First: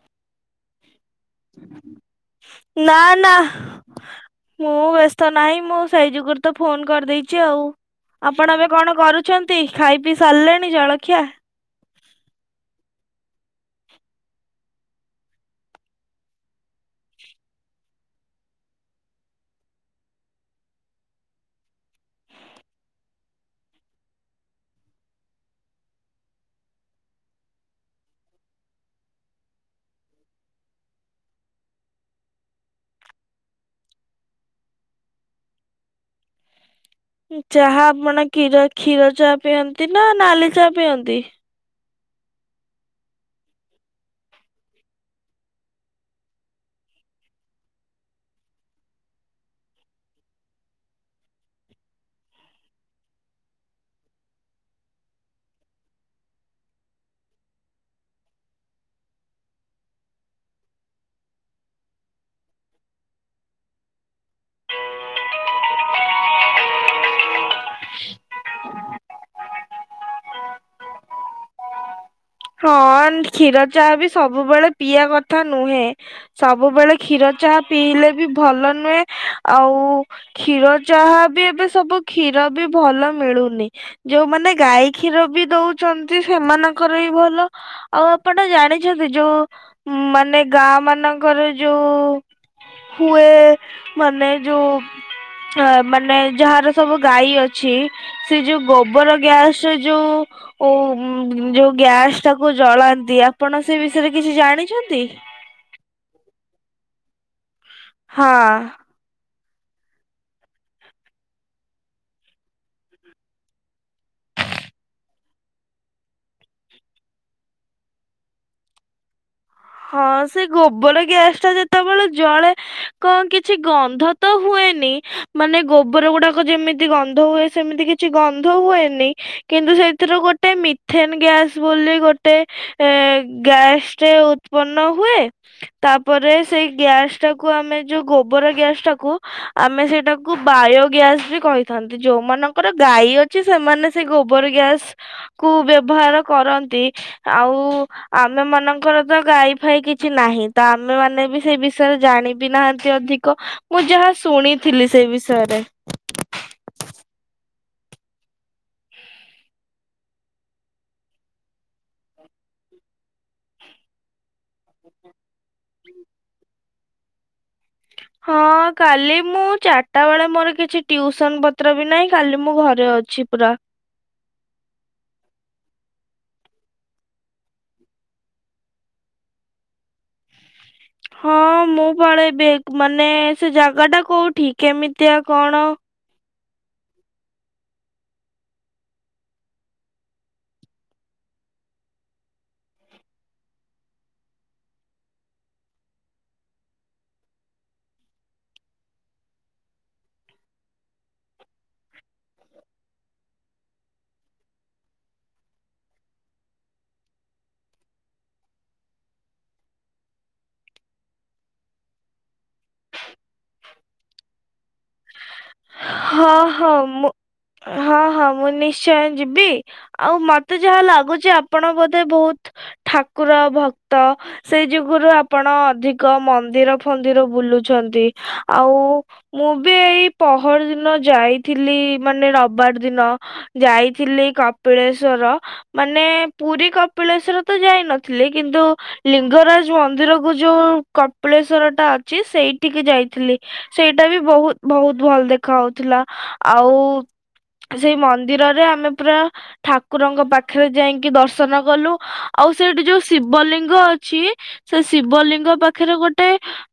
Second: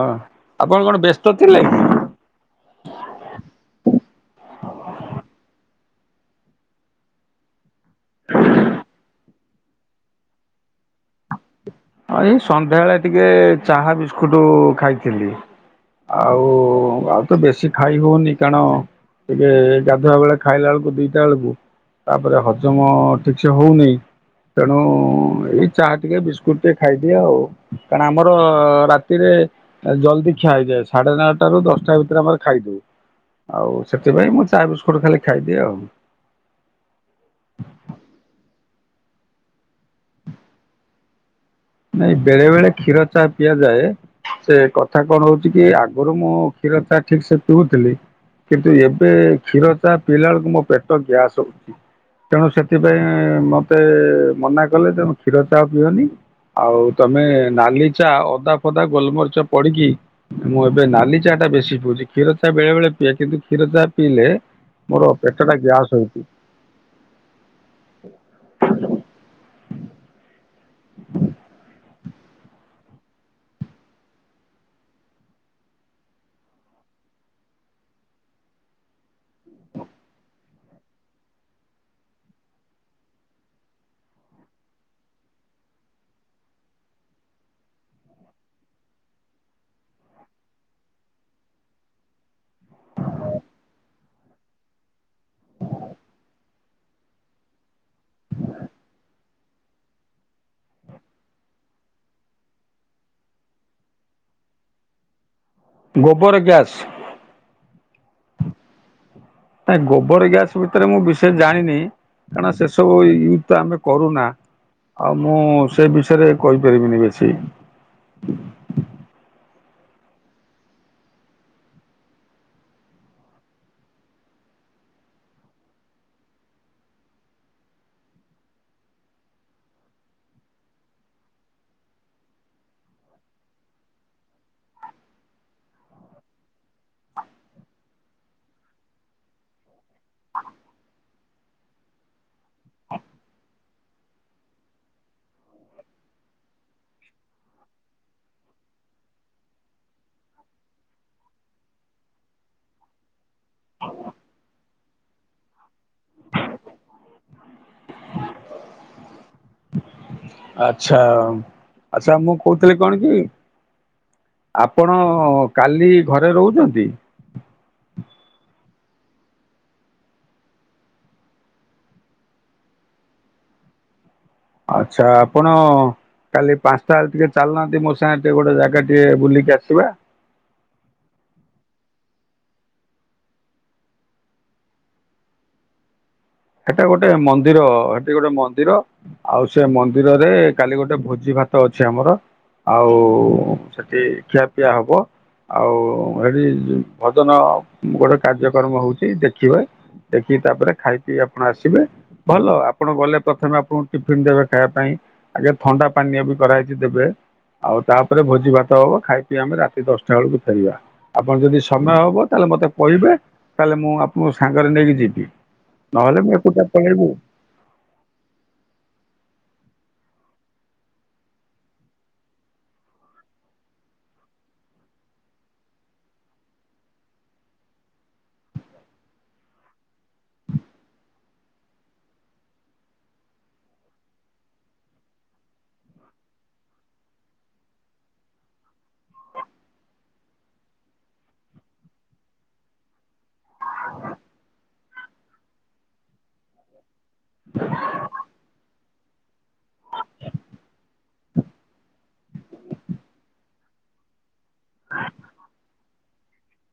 ହଁ ଆପଣ କଣ ବ୍ୟସ୍ତ ଥିଲେ? ନା ନା ମୁଁ ବ୍ୟସ୍ତ ନାହିଁ ମୁଁ ସେଇ ଯୋଗୁରୁ ତ ଫୋନ କରିଦେଇଛି ଆଉ ଆପଣ ଏବେ କଣ କରୁଛନ୍ତି ଖାଇ ପିଇ ସାରିଲେଣି ଜଳଖିଆ? ଏଇ ସନ୍ଧ୍ୟାବେଳେ ଟିକେ ଚାହା ବିସ୍କୁଟ ଖାଇଥିଲି ଆଉ ଆଉ ତ ବେଶୀ ଖାଇ ହଉନି କାରଣ ଟିକେ ଗାଧୁଆ ବେଳେ ଖାଇଲା ବେଳକୁ ଦୁଇଟା ବେଳକୁ ତାପରେ ହଜମ ଠିକସେ ହଉନି ତେଣୁ ଏଇ ଚାହା ଟିକେ ବିସ୍କୁଟ ଟେ ଖାଇଦିଏ ଆଉ କାରଣ ଆମର ରାତିରେ ଜଲଦି ଖିଆ ହେଇଯାଏ ସାଢେ ନଅଟ ରୁ ଦଶଟା ଭିତରେ ଆମର ଖାଇଦଉ ଆଉ ସେଥିପାଇଁ ମୁଁ ଚା ବିସ୍କୁଟ ଖାଲି ଖାଇଦିଏ ଆଉ। ଚାହା ଆପଣ କ୍ଷୀର କ୍ଷୀର ଚାହା ପିଅନ୍ତି ନା ନାଲି ଚାହା ପିଅନ୍ତି? ନାଇଁ ବେଳେ ବେଳେ କ୍ଷୀର ଚାହା ପିଆଯାଏ ସେ କଥା କଣ ହଉଛି କି ଆଗରୁ ମୁଁ କ୍ଷୀର ଚାହା ଠିକ ସେ ପିଉଥିଲି କିନ୍ତୁ ଏବେ କ୍ଷୀର ଚା ପିଇଲା ବେଳକୁ ମୋ ପେଟ ଗ୍ୟାସ୍ ହଉଛି ତେଣୁ ସେଥିପାଇଁ ମତେ ମନା କଲେ ତ କ୍ଷୀର ଚାହା ପିଅନି ଆଉ ତମେ ନାଲି ଚା ଅଦା ଫଦା ଗୋଲମରିଚ ପଡିକି ମୁଁ ଏବେ ନାଲି ଚା ଟା ବେଶୀ ପିଉଛି କ୍ଷୀର ଚା ବେଳେ ବଳେ ପିଏ କିନ୍ତୁ କ୍ଷୀର ଚାହା ପିଇଲେ ମୋର ପେଟ ଟା ଗ୍ୟାସ୍ ହଉଛି। ହଁ କ୍ଷୀର ଚାଆ ବି ସବୁବେଳେ ପିଇବା କଥା ନୁହେଁ। ସବୁବେଳେ କ୍ଷୀର ଚାଆ ପିଇଲେ ବି ଭଲ ନୁହେଁ। ଆଉ କ୍ଷୀର ଚାହା ବି ଏବେ ସବୁ କ୍ଷୀର ବି ଭଲ ମିଳୁନି ଯୋଉମାନେ ଗାଈ କ୍ଷୀର ବି ଦଉଛନ୍ତି ସେମାନଙ୍କର ବି ଭଲ। ଆଉ ଆପଣ ଜାଣିଛନ୍ତି ଯୋଉ ମାନେ ଗାଁ ମାନଙ୍କରେ ଯୋଉ ହୁଏ । ମାନେ ଯୋଉ ମାନେ ଯାହାର ସବୁ ଗାଈ ଅଛି ସେ ଯୋଉ ଗୋବର ଗ୍ୟାସ ଯୋଉ ଯୋଉ ଗ୍ୟାସ। ତାକୁ ଜଳାନ୍ତି ଆପଣ ସେ ବିଷୟରେ କିଛି ଜାଣିଛନ୍ତି। ଗୋବର ଗ୍ୟାସ। ହଁ। ନଇ ଗୋବର ଗ୍ୟାସ ଭିତରେ ମୁଁ ବିଶେଷ ଜାଣିନି। କାରଣ ସେ ସବୁ ଇ-ଇ-ତା ଆମେ କରୁନା ଆଉ ମୁଁ ସେ ବିଷୟରେ କହିପାରିବିନି ବେଶୀ। ହଁ ସେ ଗୋବର ଗ୍ୟାସ ଟା ଯେତେବେଳେ ଜଳେ କଣ କିଛି ଗନ୍ଧ ତ ହୁଏନି ।ମାନେ ଗୋବର ଗୁଡାକ ଯେମିତି ଗନ୍ଧ ହୁଏ। ସେମିତି କିଛି ଗନ୍ଧ ହୁଏନି । କିନ୍ତୁ ସେଥିରୁ ଗୋଟେ ମିଥେନ୍ ଗ୍ୟାସ ବୋଲି ଗୋଟେ ଏ ଗ୍ୟାସଟେ - ଉତ୍ପନ୍ନ ହୁଏ ତାପରେ ସେଇ ଗ୍ୟାସ ଟାକୁ ଆମେ ଯୋଉ ଗୋବର ଗ୍ୟାସ ଟାକୁ ଆମେ ସେଇଟାକୁ ବାୟ ଗ୍ୟାସ ବି କହିଥାନ୍ତି । ଯୋଉମାନଙ୍କ ଙ୍କର ଗାଈ ଅଛି ସେମାନେ ସେ ଗୋବର ଗ୍ୟାସ କୁ ବ୍ୟବହାର କରନ୍ତି। ଆଉ ଆମେ ମାନଙ୍କର ତ ଗାଈ ଫାଇ କିଛି ନାହିଁ ତ ଆମେ ମାନେ ବି ସେଇ ବିଷୟରେ ଜାଣ ବିି ନାହାନ୍ତି ଅଧିକ। ମୁଁ ଯାହା ଶୁଣି- ଥିଲି ସେଇ ବିଷୟରେ। ଆଚ୍ଛା ଆଚ୍ଛା ମୁଁ କହୁଥିଲି କଣ କି ଆପଣ କାଲି ଘରେ ରହୁଚନ୍ତି? ଇ ହଁ କାଲି ମୁଁ ଚାରିଟା ବେଳେ ମୋର କିଛି ଟ୍ୟୁସନ ପତ୍ର ବି ନାହିଁ କାଲି ମୁଁ ଘରେ ଅଛି ପୁରା। ଆଚ୍ଛା। ଆପଣ କାଲି ପାଞ୍ଚଟା ଟିକେ ଚାଲନାହାନ୍ତି, ମୋ ସାଙ୍ଗେ ଟିକେ ଗୋଟେ ଜାଗା ଟିକେ ବୁଲିକି ଆସିବା। ହଁ ମୁଁ ପଳେଇବି ମାନେ ସେ ଜାଗା ଟା କୋଉଠି କେମିତିଆ କଣ? ସେଟା ଗୋଟେ ମନ୍ଦିର ସେଠି ଗୋଟେ ମନ୍ଦିର ଆଉ ସେ ମନ୍ଦିରରେ କାଲି ଗୋଟେ ଭୋଜି ଭାତ ଅଛି ଆମର ଆଉ ସେଠି ଖିଆପିଆ ହବ ଆଉ ସେଠି ଭଜନ ଗୋଟେ କାର୍ଯ୍ୟକ୍ରମ ହଉଚି ଦେଖିବା, ଦେଖିକି ତାପରେ ଖାଇ ଇ ଆପଣ ଆସିବେ, ଭଲ ଆପଣ ଗଲେ ପ୍ରଥମେ ଆପଣଙ୍କୁ ଟିଫିନ୍ ଦେବେ ଖାଇବା ପାଇଁ ଆଗେ ଥଣ୍ଡା ପାନୀୟ ବି କରାହେଇି ଦେବେ ଆଉ ତାପରେ ଭୋଜି ଭାତ ହବ ଖାଇ ପିଇ ଆମେ ରାତି ଦଶଟା ବେଳକୁ ଫେରିବା। ଆପଣ ଯଦି ସମୟ ହବ ତାହେଲେ ମତେ କହିବେ, ତାହେଲେ ମୁଁ ଆପଣଙ୍କୁ ସାଙ୍ଗ ତାହେଲେ ନେଇକି ଯିବି। ନହେଲେ ହଁ ମୁଁ ଏକୁଟିଆ ହଁ, ପଳେଇବି। ମୁଁ ହଁ ହଁ ମୁଁ ନିଶ୍ଚୟ ଯିବି। ଆଉ ମତେ ଯାହା ଲାଗୁଚି ଆପଣ ବୋଧେ ବହୁତ ଠାକୁର ଭକ୍ତ । ସେଇ ଯୁଗୁ ରୁ ଆପଣ ଅଧିକ ମନ୍ଦିର ଫନ୍ଦିର ବୁଲୁଚନ୍ତି। ଆଉ ମୁଁ ବି ଏଇ ପହର ଦିନ ଯାଇଥିଲି ମାନେ ରବିବାର ଦିନ ଯାଇଥିଲି କପିଳେଶ୍ଵର। ମାନେ ପୁରୀ କପିଳେଶ୍ଵର ତ ଯାଇନଥିଲି କିନ୍ତୁ ଲିଙ୍ଗରାଜ ମନ୍ଦିରକୁ ଯୋଉ କପିଳେଶ୍ଵର ଟା ଅଛି ସେଇଠିକି ଯାଇଥିଲି । ସେଇଟା ବି ବହୁତ ବହୁତ ଭଲ ଦେଖା ଯାଉଥିଲା। ଆଉ ସେଇ ମନ୍ଦିରରେ ଆମେ ପୁରା ଠାକୁରଙ୍କ ପାଖରେ ଯାଇକି ଦର୍ଶନ କଲୁ। ଆଉ ସେଇଠି ଯୋଉ ଶିବଲିଙ୍ଗ ଅଛି, ସେ ଶିବଲିଙ୍ଗ ପାଖରେ ଗୋଟେ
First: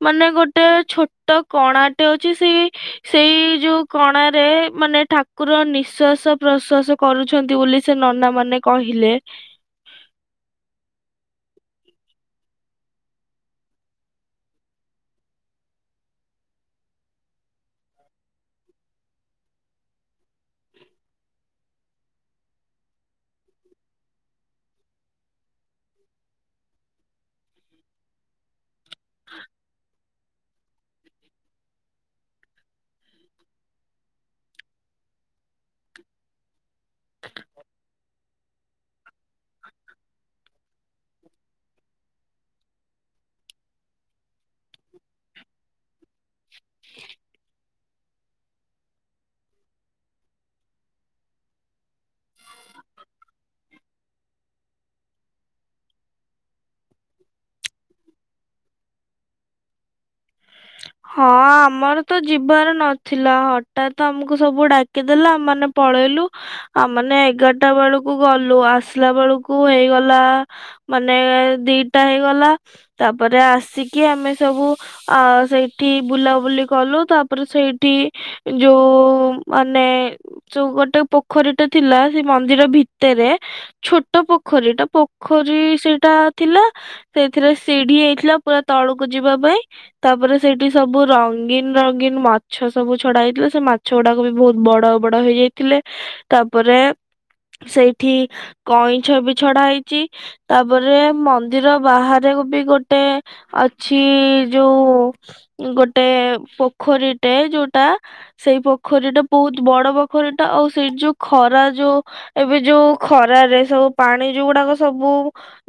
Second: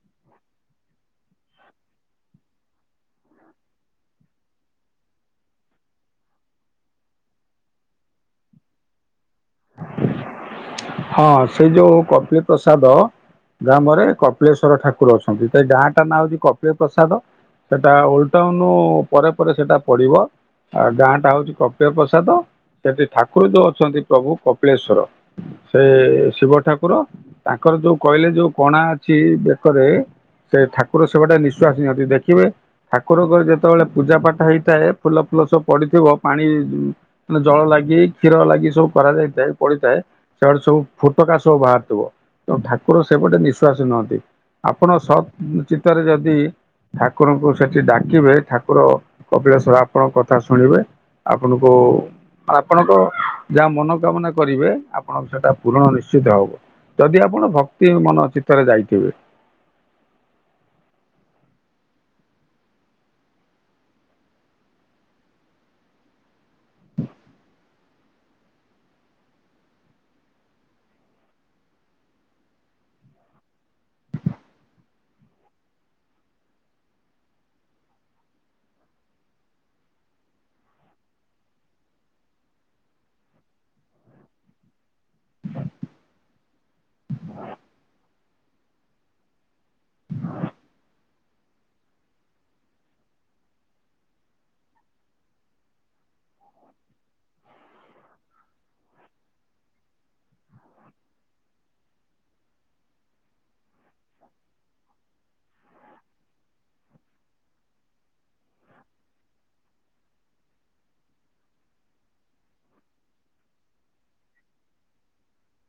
ମାନେ ଗୋଟେ ଛୋଟ କଣାଟେ ଅଛି ସେଇ ସେଇ ଯୋଉ କଣାରେ ମାନେ ଠାକୁର ନିଶ୍ଵାସ ପ୍ରଶ୍ବାସ କରୁଛନ୍ତି ବୋଲି ସେ ନନା ମାନେ କହିଲେ। ହଁ ସେଇ ଯୋଉ କପିଳ ପ୍ରସାଦ ଗ୍ରାମରେ କପିଳେଶ୍ଵର ଠାକୁର ଅଛନ୍ତି ।ସେ ଗାଁ ଟା ନାଁ ହଉଚି କପିଳ ପ୍ରସାଦ । ସେଟା ଓଲ୍ଡ ଟାଉନ ପରେ ପରେ ସେଟା ପଡିବ। ଆ ଗାଁ ଟା ହଉଛି କପିଳ ପ୍ରସାଦ। ସେଠି ଠାକୁର ଯଉ ଅଛନ୍ତି ପ୍ରଭୁ କପିଳେଶ୍ଵର ସେ ଶିବ ଠାକୁର ତାଙ୍କର ଯୋଉ କହିଲେ ଯୋଉ କଣା- ଛିଃ ବେକରେ ସେ ଠାକୁର ସେବାଟା ନିଃଶ୍ଵାସ ନିଅନ୍ତି। ଦେଖିବେ ଠାକୁରଙ୍କର ଯେତେବେଳେ ପୂଜା ପାଠ ହେଇଥାଏ ଫୁଲ ଫୁଲ ସବୁ ପଡିଥିବ ପାଣି ମାନେ ଜଳ ଲାଗି କ୍ଷୀର ଲାଗି ସବୁ କରାଯାଇଥାଏ ପଡିଥାଏ ସେଆଟେ ସବୁ ଫୋଟକା ସବୁ ବାହିଥିବ, ତ ଠାକୁର ସେପଟେ ନିଶ୍ବାସ ନିଅନ୍ତି। ଆପଣ ସତ୍ ଚିତ୍ତରେ ଯଦି ଠାକୁରଙ୍କୁ ସେଠି ଡାକିବେ ଠାକୁର କପିଳେଶ୍ବର ଆପଣଙ୍କ କଥା ଶୁଣିବେ । ଆପଣଙ୍କୁ ଆପଣଙ୍କ ଯାହା ମନକାମନା କରିବେ ଆ- ହଁ ସେଟା ପୂରଣ ନିଶ୍ଚିତ ହବ, ଯଦି ଆପଣ ଭକ୍ତି ମନ ଚିତ୍ତରେ ଯାଇଥିବେ। ହଁ ଆମର ତ ଯିବାର ନଥିଲା, ହଠାତ୍ ଆମକୁ ସବୁ ଡାକିଦେଲା ଆମ୍ ମାନେ ପଳେଇଲୁ। ଆମ୍ ମାନେ ଏଗାରଟା ବେଳକୁ ଗଲୁ, ଆସିଲା ବେଳକୁ ହେଇଗଲା ମାନେ ଦିଟା ହେଇଗଲା। ତାପରେ ଆସିକି ଆମେ ସବୁ ଆ ସେଇ ସେଠି ବୁଲାବୁଲି କଲୁ ତାପରେ ସେଇଠି ଯୋଉ ମାନେ ଯୋଉ ଗୋଟେ ପୋଖରୀଟା ଥିଲା, ସେ ମନ୍ଦିର ଭିତରେ ଛୋଟ ପୋଖରୀଟା ପୋଖରୀ ସେଇଟା ଥିଲା ସେଥିରେ ସିଢି଼ ହେଇଥିଲା ପୁରା ତଳକୁ ଯିବା ପାଇଁ ତାପରେ ସେଇଠି ସବୁ ରଙ୍ଗୀନ ରଙ୍ଗୀନ ମାଛ ସବୁ ଛଡ଼ା ହେଇଥିଲା। ସେ ମାଛ ଗୁଡାକ ବି ବହୁତ ବଡ ବଡ ହେଇ ଯାଇଥିଲେ ତାପରେ ସେଇଠି କଇଁଛ ବି ଛଡା ହେଇଚି, ତାପରେ ମନ୍ଦିର ବାହାରେ ବି ଗୋଟେ ଅଛି ଯୋଉ ଗୋଟେ ପୋଖରୀଟେ ଯୋଉଟା ସେଇ ପୋଖରୀଟା ବହୁତ ବଡ଼ ପୋଖରୀଟା ଆଉ ସେଇଠି ଯୋଉ ଖରା ଯୋଉ ଏବେ ଯୋଉ ଖରାରେ ସବୁ ପାଣି ଯୋଉ ଗୁଡାକ ସବୁ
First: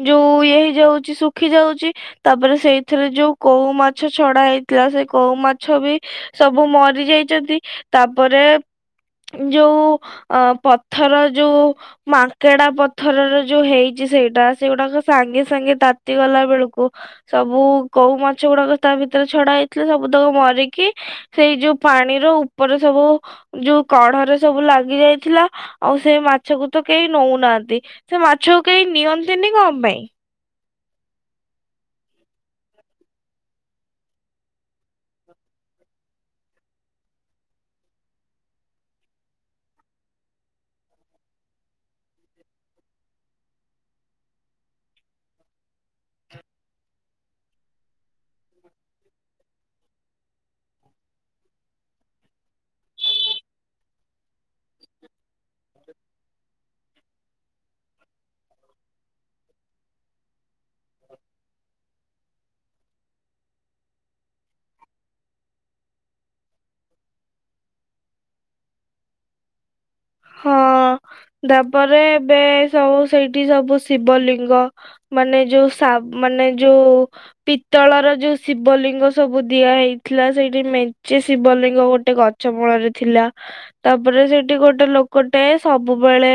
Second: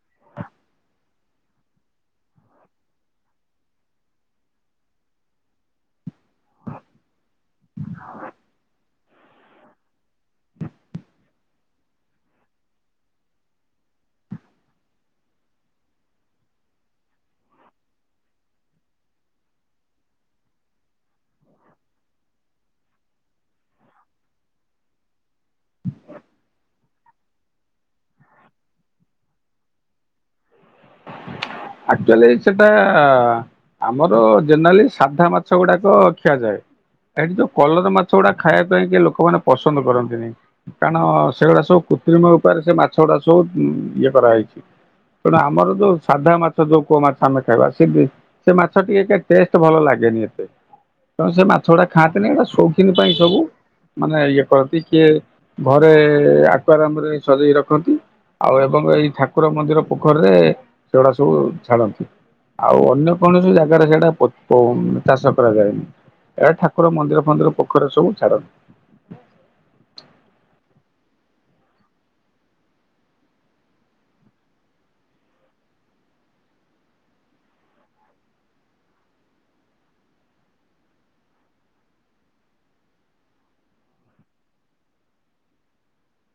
ଯୋଉ ଇଏ ହେଇଯାଉଚି ଶୁଖି ଯାଉଚି ତାପରେ ସେଇଥିରେ ଯୋଉ କଉ ମାଛ ଛଡା ହେଇଥିଲା ସେ କଉ ମାଛ ବି ସବୁ ମରି ଯାଇଚନ୍ତି। ତାପରେ ଯୋଉ ଆ ପଥର ଯୋଉ ମାଙ୍କେଡ଼ା ପଥରର ଯୋଉ ହେଇଚି ସେଇଟା ସେଗୁଡାକ ସାଙ୍ଗେ ସାଙ୍ଗେ ତାତି ଗଲା ବେଳକୁ ସବୁ କଉ ମାଛ ଗୁଡ଼ାକ ତା ଭିତରେ ଛଡା ହେଇଥିଲା ସବୁ ତକ ମରିକି ସେଇ ଯୋଉ ପାଣିରୁ ଉପରେ ସବୁ ଯୋଉ କଢ଼ରେ ସବୁ ଲାଗି ଯାଇଥିଲା, ଆଉ ସେ ମାଛକୁ ତ କେହି ନଉନାହାନ୍ତି ସେ ମାଛକୁ କେହି ନିଅନ୍ତିନି କଣ ପାଇଁ? ଆକ୍ ଚୁଆଲି ସେଟା ଆମର ଜେନେରାଲି ସାଧା ମାଛ ଗୁଡାକ ଖିଆଯାଏ। ଏଠି ଯୋଉ କଲର ମାଛ ଗୁଡ଼ା ଖାଇବା ପାଇଁ କି ଲୋକମାନେ ପସନ୍ଦ କରନ୍ତିନି। କାରଣ ସେଗୁଡ଼ା ସବୁ କୃତ୍ରିମ ଉପାୟରେ ସେ ମାଛ ଗୁଡ଼ା ସବୁ ଇଏ କରାହେଇଚି, ତେଣୁ ଆମର ତ ସାଧା ମାଛ ମା ଯୋଉ କୂଅ ମାଛ ଆମେ ଖାଇବା ସେ ମାଛ ଟିକେ ଟେଷ୍ଟ ଭଲ ଲାଗେନି ଏତେ, ତେଣୁ ସେ ମାଛ ଗୁଡା ଖାଆନ୍ତିନି । ସୋଖିନ ପାଇଁ ସବୁ ମାନେ ଇଏ କରନ୍ତି କିଏ ଘରେ ଆକୁଆରାମରେ ସଜେଇ ରଖନ୍ତି ଆଉ ଏବଂ ଏଇ ଠାକୁର ମନ୍ଦିର ପୋଖରୀରେ ସେଗୁଡା ସବୁ ଛାଡନ୍ତି ଆଉ ଅନ୍ୟ କୌଣସି ଜାଗାରେ ସେଟା କଉ ଚାଷ କରାଯାଏନି, ଏଇଟା ଠାକୁର ମନ୍ଦିର ଫନ୍ଦିର ପୋଖରୀ ସବୁ ଛାଡନ୍ତି। ହଁ ତାପରେ ଏବେ ସବୁ ସେଇଠି ସବୁ ଶିବଲିଙ୍ଗ ମାନେ ଯୋଉ ମାନେ ସ ଯୋଉ ପିତଳର ଯୋଉ ଶିବଲିଙ୍ଗ ସବୁ ଦିଆ ହେଇଥିଲା ସେଇଠି ମେଞ୍ଚେ ଶିବଲିଙ୍ଗ ଗୋଟେ ଗଛ ମୂଳରେ ଥିଲା ତାପରେ ସେଇଠି ଗୋଟ ଗୋଟେ ଲୋକଟେ ସବୁବେଳେ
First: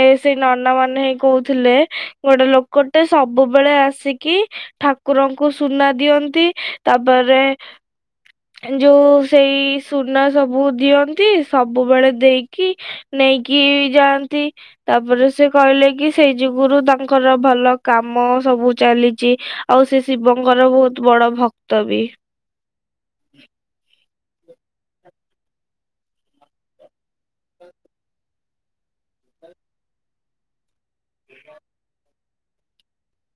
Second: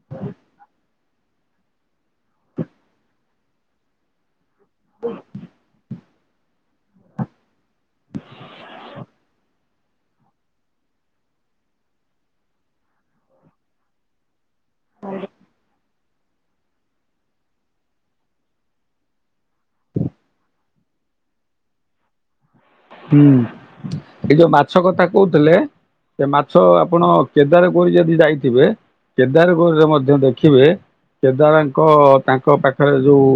ଏ ସେଇ ନନା ମାନେ ହଇ କହୁଥିଲେ, ଗୋଟେ ଲୋକଟେ ସବୁବେଳେ ଆସିକି ଠାକୁରଙ୍କୁ ସୁନା ଦିଅନ୍ତି। ତାପରେ ଯୋଉ ସେଇ ସୁନା ସବୁ ଦିଅନ୍ତି ସବୁବେଳେ ଦେଇକି କି ନେଇକି ଯାଆନ୍ତି, ତାପରେ ସେ କହିଲେ କି ସେଇ ଯୁଗୁରୁ ତାଙ୍କର ଭଲ କାମ ସବୁ ଚାଲିଚି ଆଉ ସେ ଶିବଙ୍କର ବହୁତ ବଡ ଭକ୍ତ ବି। ହୁଁ। ଏ ଯଉ ମାଛ କଥା କହୁଥିଲେ ଏ ମାଛ ଆପଣ କେଦାର ଗୋରି ଯଦି ଯାଇଥିବେ କେଦାର ଗୌରରେ ମଧ୍ୟ ଦେଖିବେ କେଦାରଙ୍କ ତାଙ୍କ ପାଖରେ ଯୋଉଁ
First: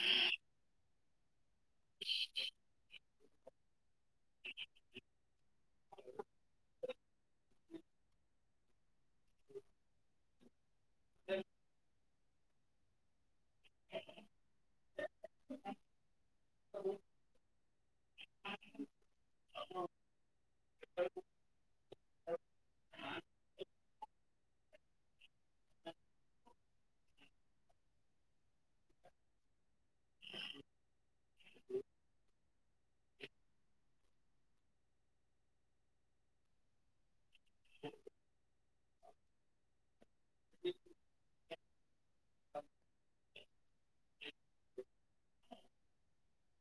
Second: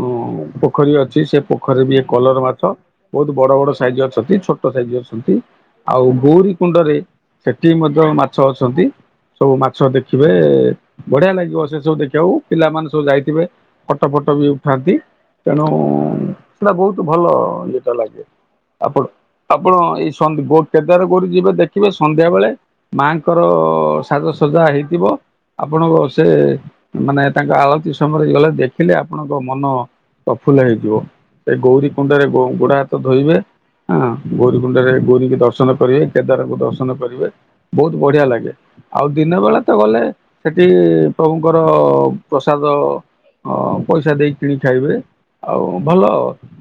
ହ ପୋଖରୀ ଅଛି। ସେ ପୋଖରିରେ ବି କଲର ମାଛ ବହୁତ ବଡ ବଡ ସାଇଜ ଅଛନ୍ତି, ଛୋଟ ସାଇଜ ଅଛନ୍ତି ଆଉ ଗୌରୀ କୁଣ୍ଡରେ ସେଠି ମଧ୍ୟ ମାଛ ଅଛନ୍ତି। ସବୁ ମାଛ ଦେଖିବେ। ବଢିଆ ଲାଗିବ ସେବ ଦେଖି ଯଉ ପିଲାମାନେ ସବୁ ଯାଇଥିବେ ଫଟୋ ଫଟ ବି ଉଠାନ୍ତି ତେଣୁ ସେଟା ବହୁତ ଭଲ ଲାଗେ ଆପଣ ଆପଣ ଏଇ ସୋ କେଦାର ଗୋରୁ ଯିବେ ଦେଖିବେ ସନ୍ଧ୍ୟାବେଳେ ମାଙ୍କର ସାଜସଜା ହେଇଥିବ ଆପଣଙ୍କ ସେ ମାନେ ତାଙ୍କ ଆଳତି ସମୟରେ ଗଲେ ଦେଖିଲେ ଆପଣଙ୍କ ମନ ପ୍ରଫୁଲ୍ଲ ହେଇଥିବ ସେ ଗୌରୀ କୁଣ୍ଡରେ ଗୋଡା ହାତ ଧୋଇବେ ହଁ ଗୌରୀକୁୁଣ୍ଡରେ ଗୌରୀ ଦର୍ଶନ କରିବେ କେଦାରଙ୍କୁ ଦର୍ଶନ କରିବେ ବହୁତ ବଢିଆ ଲାଗେ ଆଉ ଦିନ ବେଳେ ତ ଗଲେ ସେଠି ପ୍ରଭୁଙ୍କରଅ ପ୍ରସାଦ ପଇସା ଦେଇ କିଣି ଖାଇବେ ଆଉ ଭଲ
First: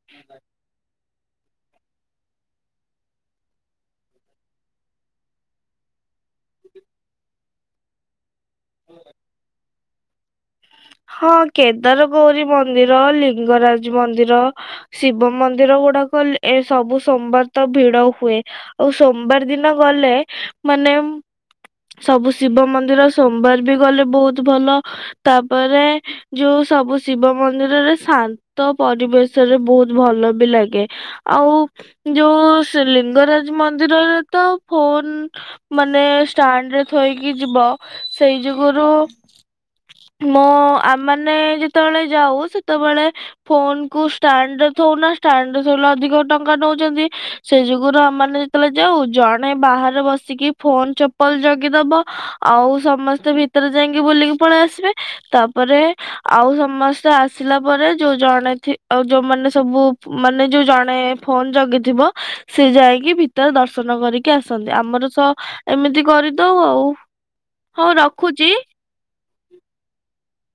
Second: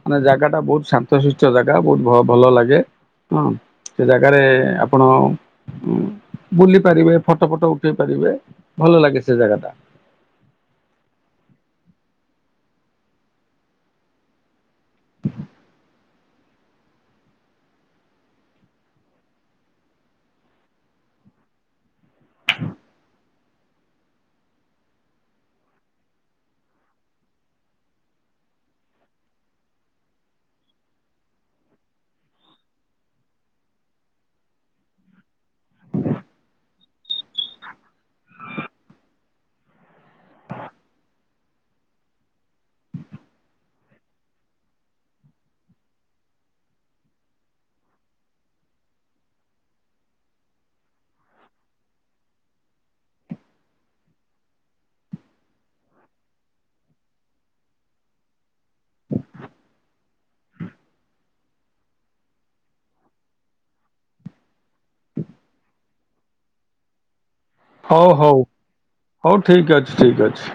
ମାନେ ଜାଗା ଟା ବହୁତ ଶାନ୍ତ ସୁଥ ଚଦ ଟା ବହୁତ ଭ ଭଲ ଲାଗେ ହଁ ସେ ଜାଗାରେ ଆପଣ ଉ ବୁଲି ପାରିବେ ଫଟୋ ଫଟ ଉଠ ପାରିବେ ଭଲ ଲାଗେ ସେ ଜାଗା ଟା ହଁ କେଦାର ଗୌରୀ ମନ୍ଦିର ଲିଙ୍ଗରାଜ ମନ୍ଦିର ଶିବ ମନ୍ଦିର ଗୁଡାକ ଏ ସବୁ ସୋମବାର ତ ଭିଡ ହୁଏ ଆଉ ସୋମବାର ଦିନ ଗଲେ ମାନେମ ସବୁ ଶିବ ମନ୍ଦିର ସ ମ୍ବର ବି ଗଲେ ବହୁତ ଭଲ ତା ପରେ ଯୋଉ ସବୁ ଶିବ ମନ୍ଦିରରେ ଶାନ୍ତ ପରିବେଶରେ ବହୁତ ଭଲ ବି ଲାଗେ ଆଉ ଯୋଉ ଲିଙ୍ଗରାଜ ମନ୍ଦିରରେ ତ ଫୋନ ମାନେ ଷ୍ଟାଣ୍ଡ ରେ ଥୋଇକି ଯିବ ସେଇ ଯୁଗରୁ ମୋ ଆମମାନେ ଯେତେବେଳେ ଯାଉ ସେତେବେଳେ ଫୋନ କୁ ଷ୍ଟାଣ୍ଡରେ ଥଉନା ଷ୍ଟାଣ୍ଡରେ ଥ ଅଧିକ ଟଙ୍କା ନଉଛନ୍ତି ସେ ଯୁଗରୁ ଆମ ଯେତେବେଳେ ଯାଉ ଜଣେ ବାହାରେ ବସିକି ଫୋନ ଚପଲ ଜଗିଦବ ଆଉ ସମସ୍ତେ ଭିତରେ ଯାଇକି ବୁଲିକି ପଳେଇ ଆସିବେ ତାପରେ ଆଉ ସମସ୍ତେ ଆସିଲା ପରେ ଯୋଉ ଜଣେ ଆଉ ଯୋଉମାନୋନ ସବୁ ମାନେ ଯୋଉ ଜଣେ ଫୋନ ଜଗିଥିବ ସେ ଯାଇକି ଭିତରେ ଦର୍ଶନ କରିକି ଆସନ୍ତି ଆମର ତ ଏମିତି କରିଦଉ ଆଉ ହଉ ହଉ ହଉ ଠିକ ଅଛି ଠିକ ଅଛି